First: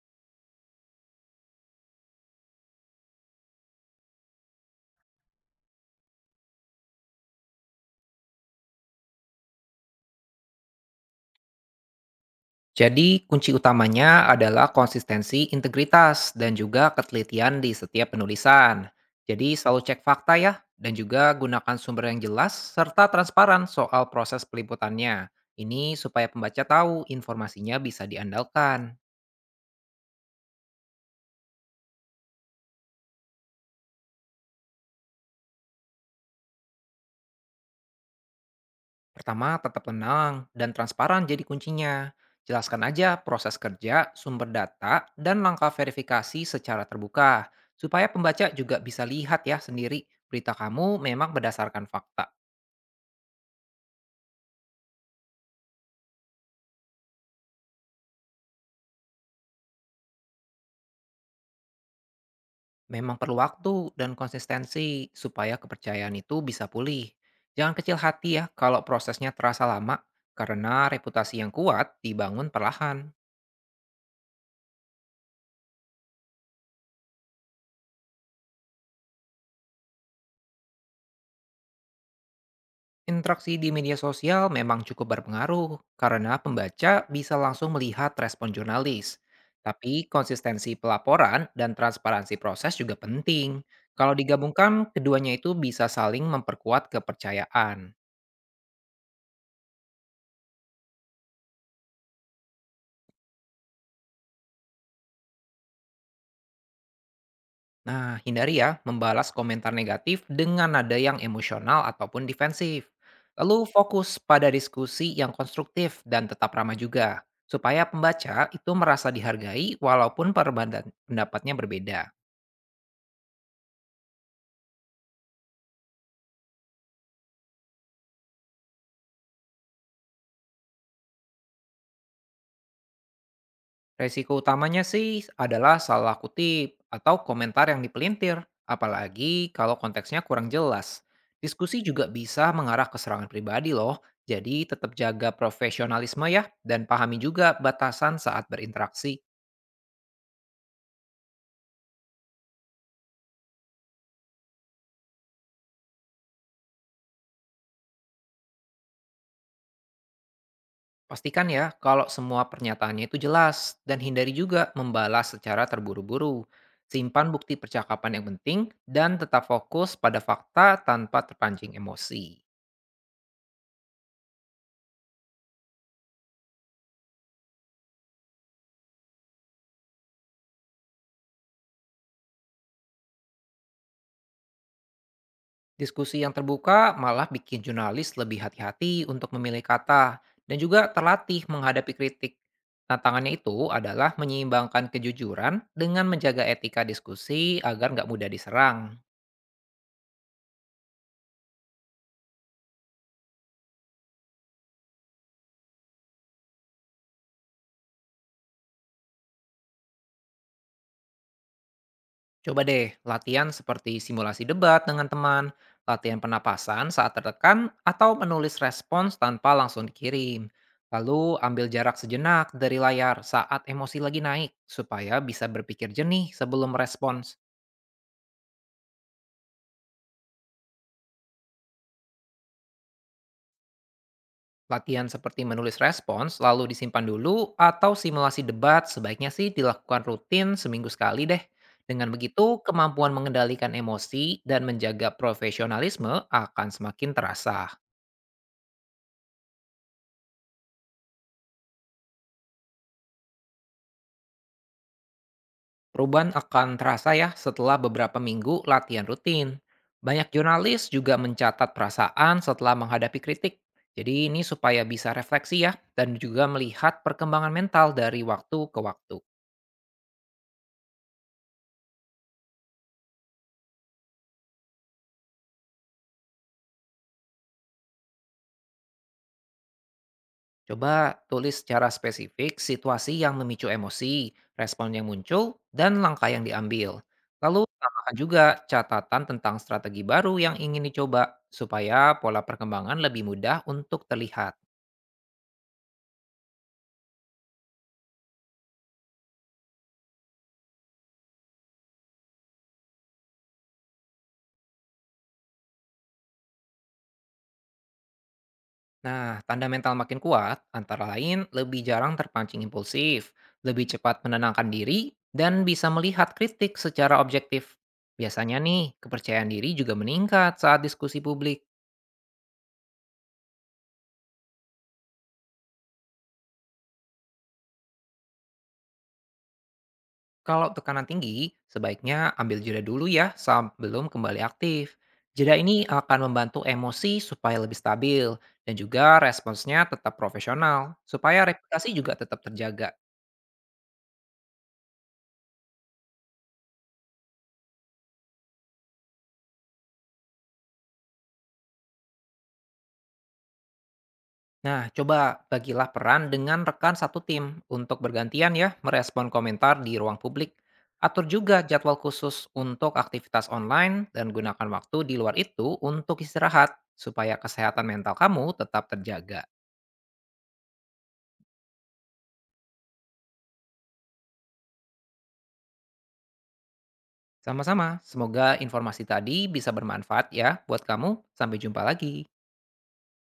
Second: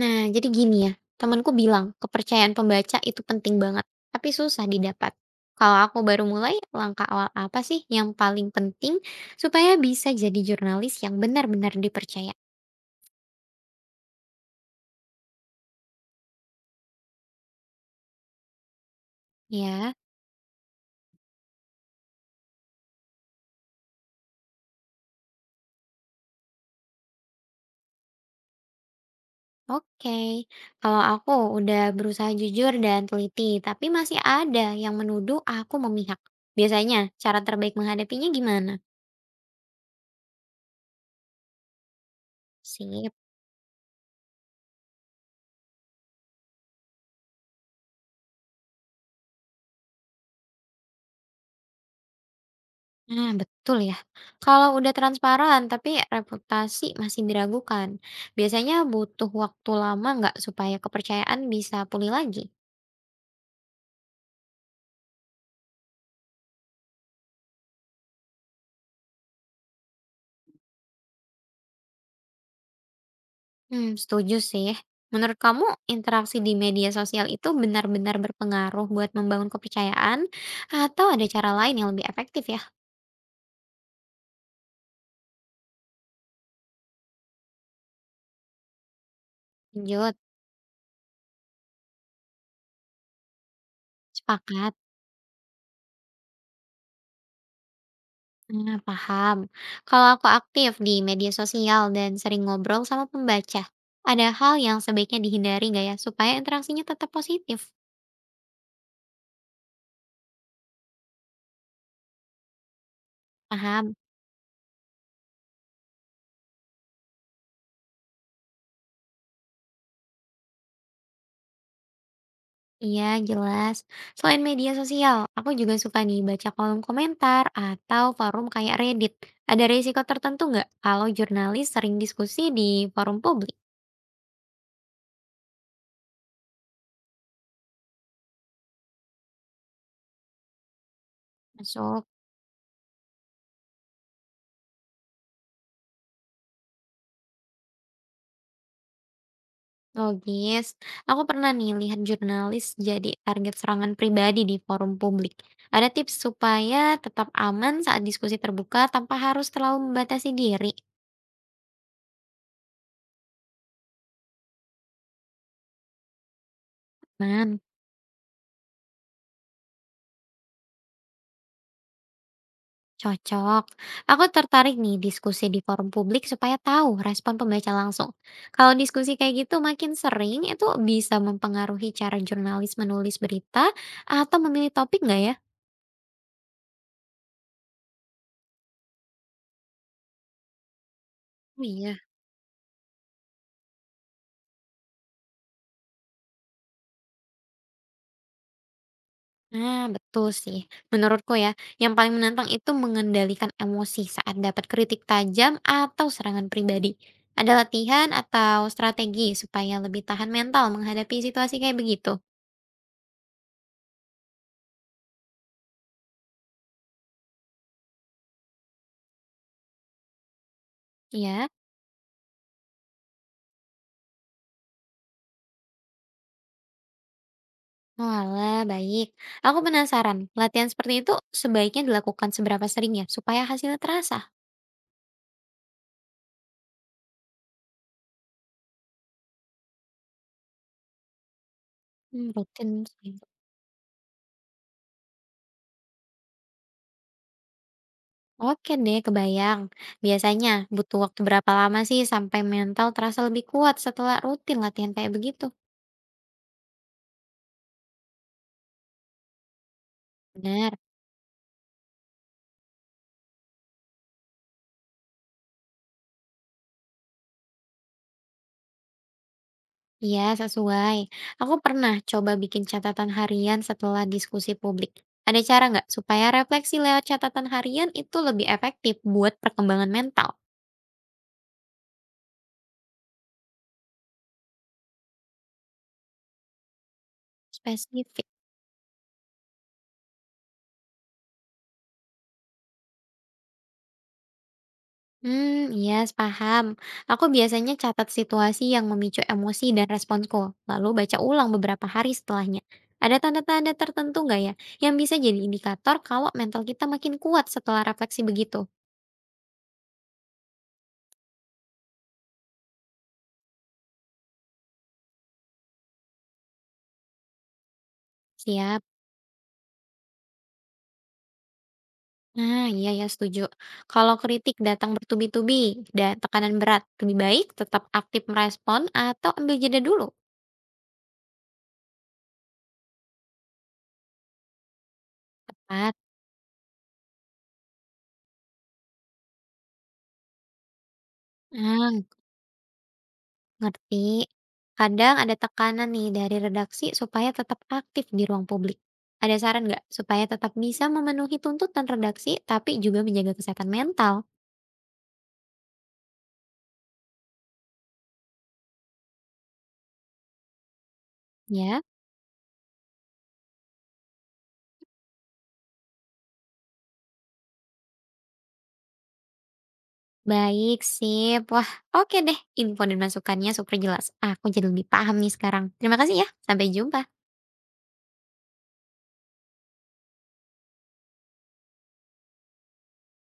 Nah, jadi gini ya, temanku bilang kepercayaan pembaca itu penting banget, tapi susah didapat. Kalau aku baru mulai, langkah awal apa sih yang paling penting supaya bisa jadi jurnalis yang benar-benar dipercaya? Jadi, kunci utamanya adalah konsistensi, integritas, dan juga ketelitian di setiap penulisan. Jadi, selalu Ya, cek fakta ya, dan juga gunakan sumber yang jelas serta transparan soal proses peliputannya. Ini supaya pembaca tahu informasinya bisa diandalkan. oke. Kalau aku udah berusaha jujur dan teliti, tapi masih ada yang menuduh aku memihak. Biasanya, cara terbaik menghadapinya gimana? Pertama, tetap tenang dan transparan jadi kuncinya. Jelaskan aja Sip. proses kerja, sumber data, dan langkah verifikasi secara terbuka, supaya pembaca juga bisa lihat ya sendiri berita kamu memang berdasarkan fakta. Nah, betul ya. Kalau udah transparan tapi reputasi masih diragukan, biasanya butuh waktu lama nggak supaya kepercayaan bisa pulih lagi? Memang perlu waktu dan konsistensi supaya kepercayaan itu bisa pulih. Jangan kecil hati ya kalau prosesnya terasa lama, karena reputasi yang kuat dibangun perlahan. Hmm, setuju sih. Menurut kamu, interaksi di media sosial itu benar-benar berpengaruh buat membangun kepercayaan atau ada cara lain yang lebih efektif ya? Interaksi di media sosial memang cukup berpengaruh, karena pembaca bisa langsung melihat respon jurnalis. Tapi Lanjut, konsistensi pelaporan dan transparansi proses juga penting. Kalau digabungkan, sepakat. keduanya itu bisa saling memperkuat kepercayaan. Nah, paham. Kalau aku aktif di media sosial dan sering ngobrol sama pembaca, ada hal yang sebaiknya dihindari nggak ya supaya interaksinya tetap positif? Nah, hindari ya membalas komentar negatif dengan nada yang emosional ataupun defensif. Lalu Paham, fokus pada diskusi yang konstruktif dan tetap ramah juga, supaya pembaca itu merasa dihargai walaupun perbedaan pendapatnya berbeda. iya jelas. Selain media sosial, aku juga suka nih baca kolom komentar atau forum kayak Reddit. Ada risiko tertentu nggak kalau jurnalis sering diskusi di forum publik? Resiko utamanya sih adalah salah kutip atau komentar yang dipelintir, apalagi kalau konteksnya kurang jelas. Diskusi juga Masuk, bisa mengarah ke serangan pribadi loh, jadi tetap jaga profesionalisme ya dan pahami juga batasan saat berinteraksi. logis. Aku pernah nih lihat jurnalis jadi target serangan pribadi di forum publik. Ada tips supaya tetap aman saat diskusi terbuka tanpa harus terlalu membatasi diri? Pastikan ya kalau semua pernyataannya itu jelas dan hindari juga membalas secara terburu-buru. Simpan bukti Man. percakapan yang penting dan tetap fokus pada fakta tanpa terpancing emosi. Cocok. Aku tertarik nih diskusi di forum publik supaya tahu respon pembaca langsung. Kalau diskusi kayak gitu makin sering, itu bisa mempengaruhi cara jurnalis menulis berita atau memilih topik nggak ya? Diskusi yang terbuka malah bikin jurnalis lebih hati-hati untuk memilih kata dan juga terlatih Oh menghadapi iya. kritik. Tantangannya itu adalah menyeimbangkan kejujuran dengan menjaga etika diskusi agar nggak mudah diserang. Nah, betul sih. Menurutku ya, yang paling menantang itu mengendalikan emosi saat dapat kritik tajam atau serangan pribadi. Ada latihan atau strategi supaya lebih tahan mental menghadapi situasi kayak begitu? Coba deh, latihan seperti simulasi debat dengan teman, latihan penapasan saat tertekan, atau menulis respons tanpa langsung dikirim. Lalu Iya. ambil jarak sejenak dari layar saat emosi lagi naik, supaya bisa berpikir jernih sebelum respons. Oalah, baik. Aku penasaran, latihan seperti itu sebaiknya dilakukan seberapa sering ya supaya hasilnya terasa? Latihan seperti menulis respons lalu disimpan dulu atau simulasi debat sebaiknya sih dilakukan rutin seminggu sekali deh. Dengan Hmm, begitu, rutin. kemampuan mengendalikan emosi dan menjaga profesionalisme akan semakin terasa. Oke deh, kebayang. Biasanya butuh waktu berapa lama sih sampai mental terasa lebih kuat setelah rutin latihan kayak begitu? Perubahan akan terasa ya setelah beberapa minggu latihan rutin. Banyak Benar. jurnalis juga mencatat perasaan setelah menghadapi kritik. Jadi ini supaya bisa refleksi ya dan juga melihat perkembangan mental dari waktu ke waktu. Iya, sesuai. Aku pernah coba bikin catatan harian setelah diskusi publik. Ada cara nggak supaya refleksi lewat catatan harian itu lebih efektif buat perkembangan mental? Coba tulis secara spesifik situasi yang memicu emosi, respon yang muncul, dan langkah yang diambil. Lalu tambahkan Spesifik. juga catatan tentang strategi baru yang ingin dicoba supaya pola perkembangan lebih mudah untuk terlihat. Hmm, iya, paham. Aku biasanya catat situasi yang memicu emosi dan responsku, lalu baca ulang beberapa hari setelahnya. Ada tanda-tanda tertentu nggak ya, yang bisa jadi indikator kalau mental kita makin kuat setelah refleksi begitu? Nah, tanda mental makin kuat antara lain lebih jarang terpancing impulsif, lebih cepat menenangkan diri, dan bisa melihat kritik secara objektif. Biasanya Siap. nih, kepercayaan diri juga meningkat saat diskusi publik. Nah, iya ya setuju. Kalau kritik datang bertubi-tubi dan tekanan berat, lebih baik tetap aktif merespon atau ambil jeda dulu? Kalau tekanan tinggi, sebaiknya ambil jeda dulu ya sebelum kembali aktif. Jeda ini Tepat. akan membantu emosi supaya lebih stabil dan juga responsnya tetap profesional, supaya Ah, reputasi juga tetap terjaga. ngerti. Kadang ada tekanan nih dari redaksi supaya tetap aktif di ruang publik. Ada saran nggak supaya tetap bisa memenuhi tuntutan redaksi tapi juga menjaga kesehatan mental? Nah, coba bagilah peran dengan rekan satu tim untuk bergantian ya merespon komentar di ruang publik. Atur juga Ya, jadwal khusus untuk aktivitas online dan gunakan waktu di luar itu untuk istirahat supaya kesehatan mental kamu tetap terjaga. baik, sip. Wah, oke deh. Info dan masukannya super jelas. Aku jadi lebih paham nih sekarang. Terima kasih ya. Sampai jumpa. Sama-sama, semoga informasi tadi bisa bermanfaat ya buat kamu. Sampai jumpa lagi.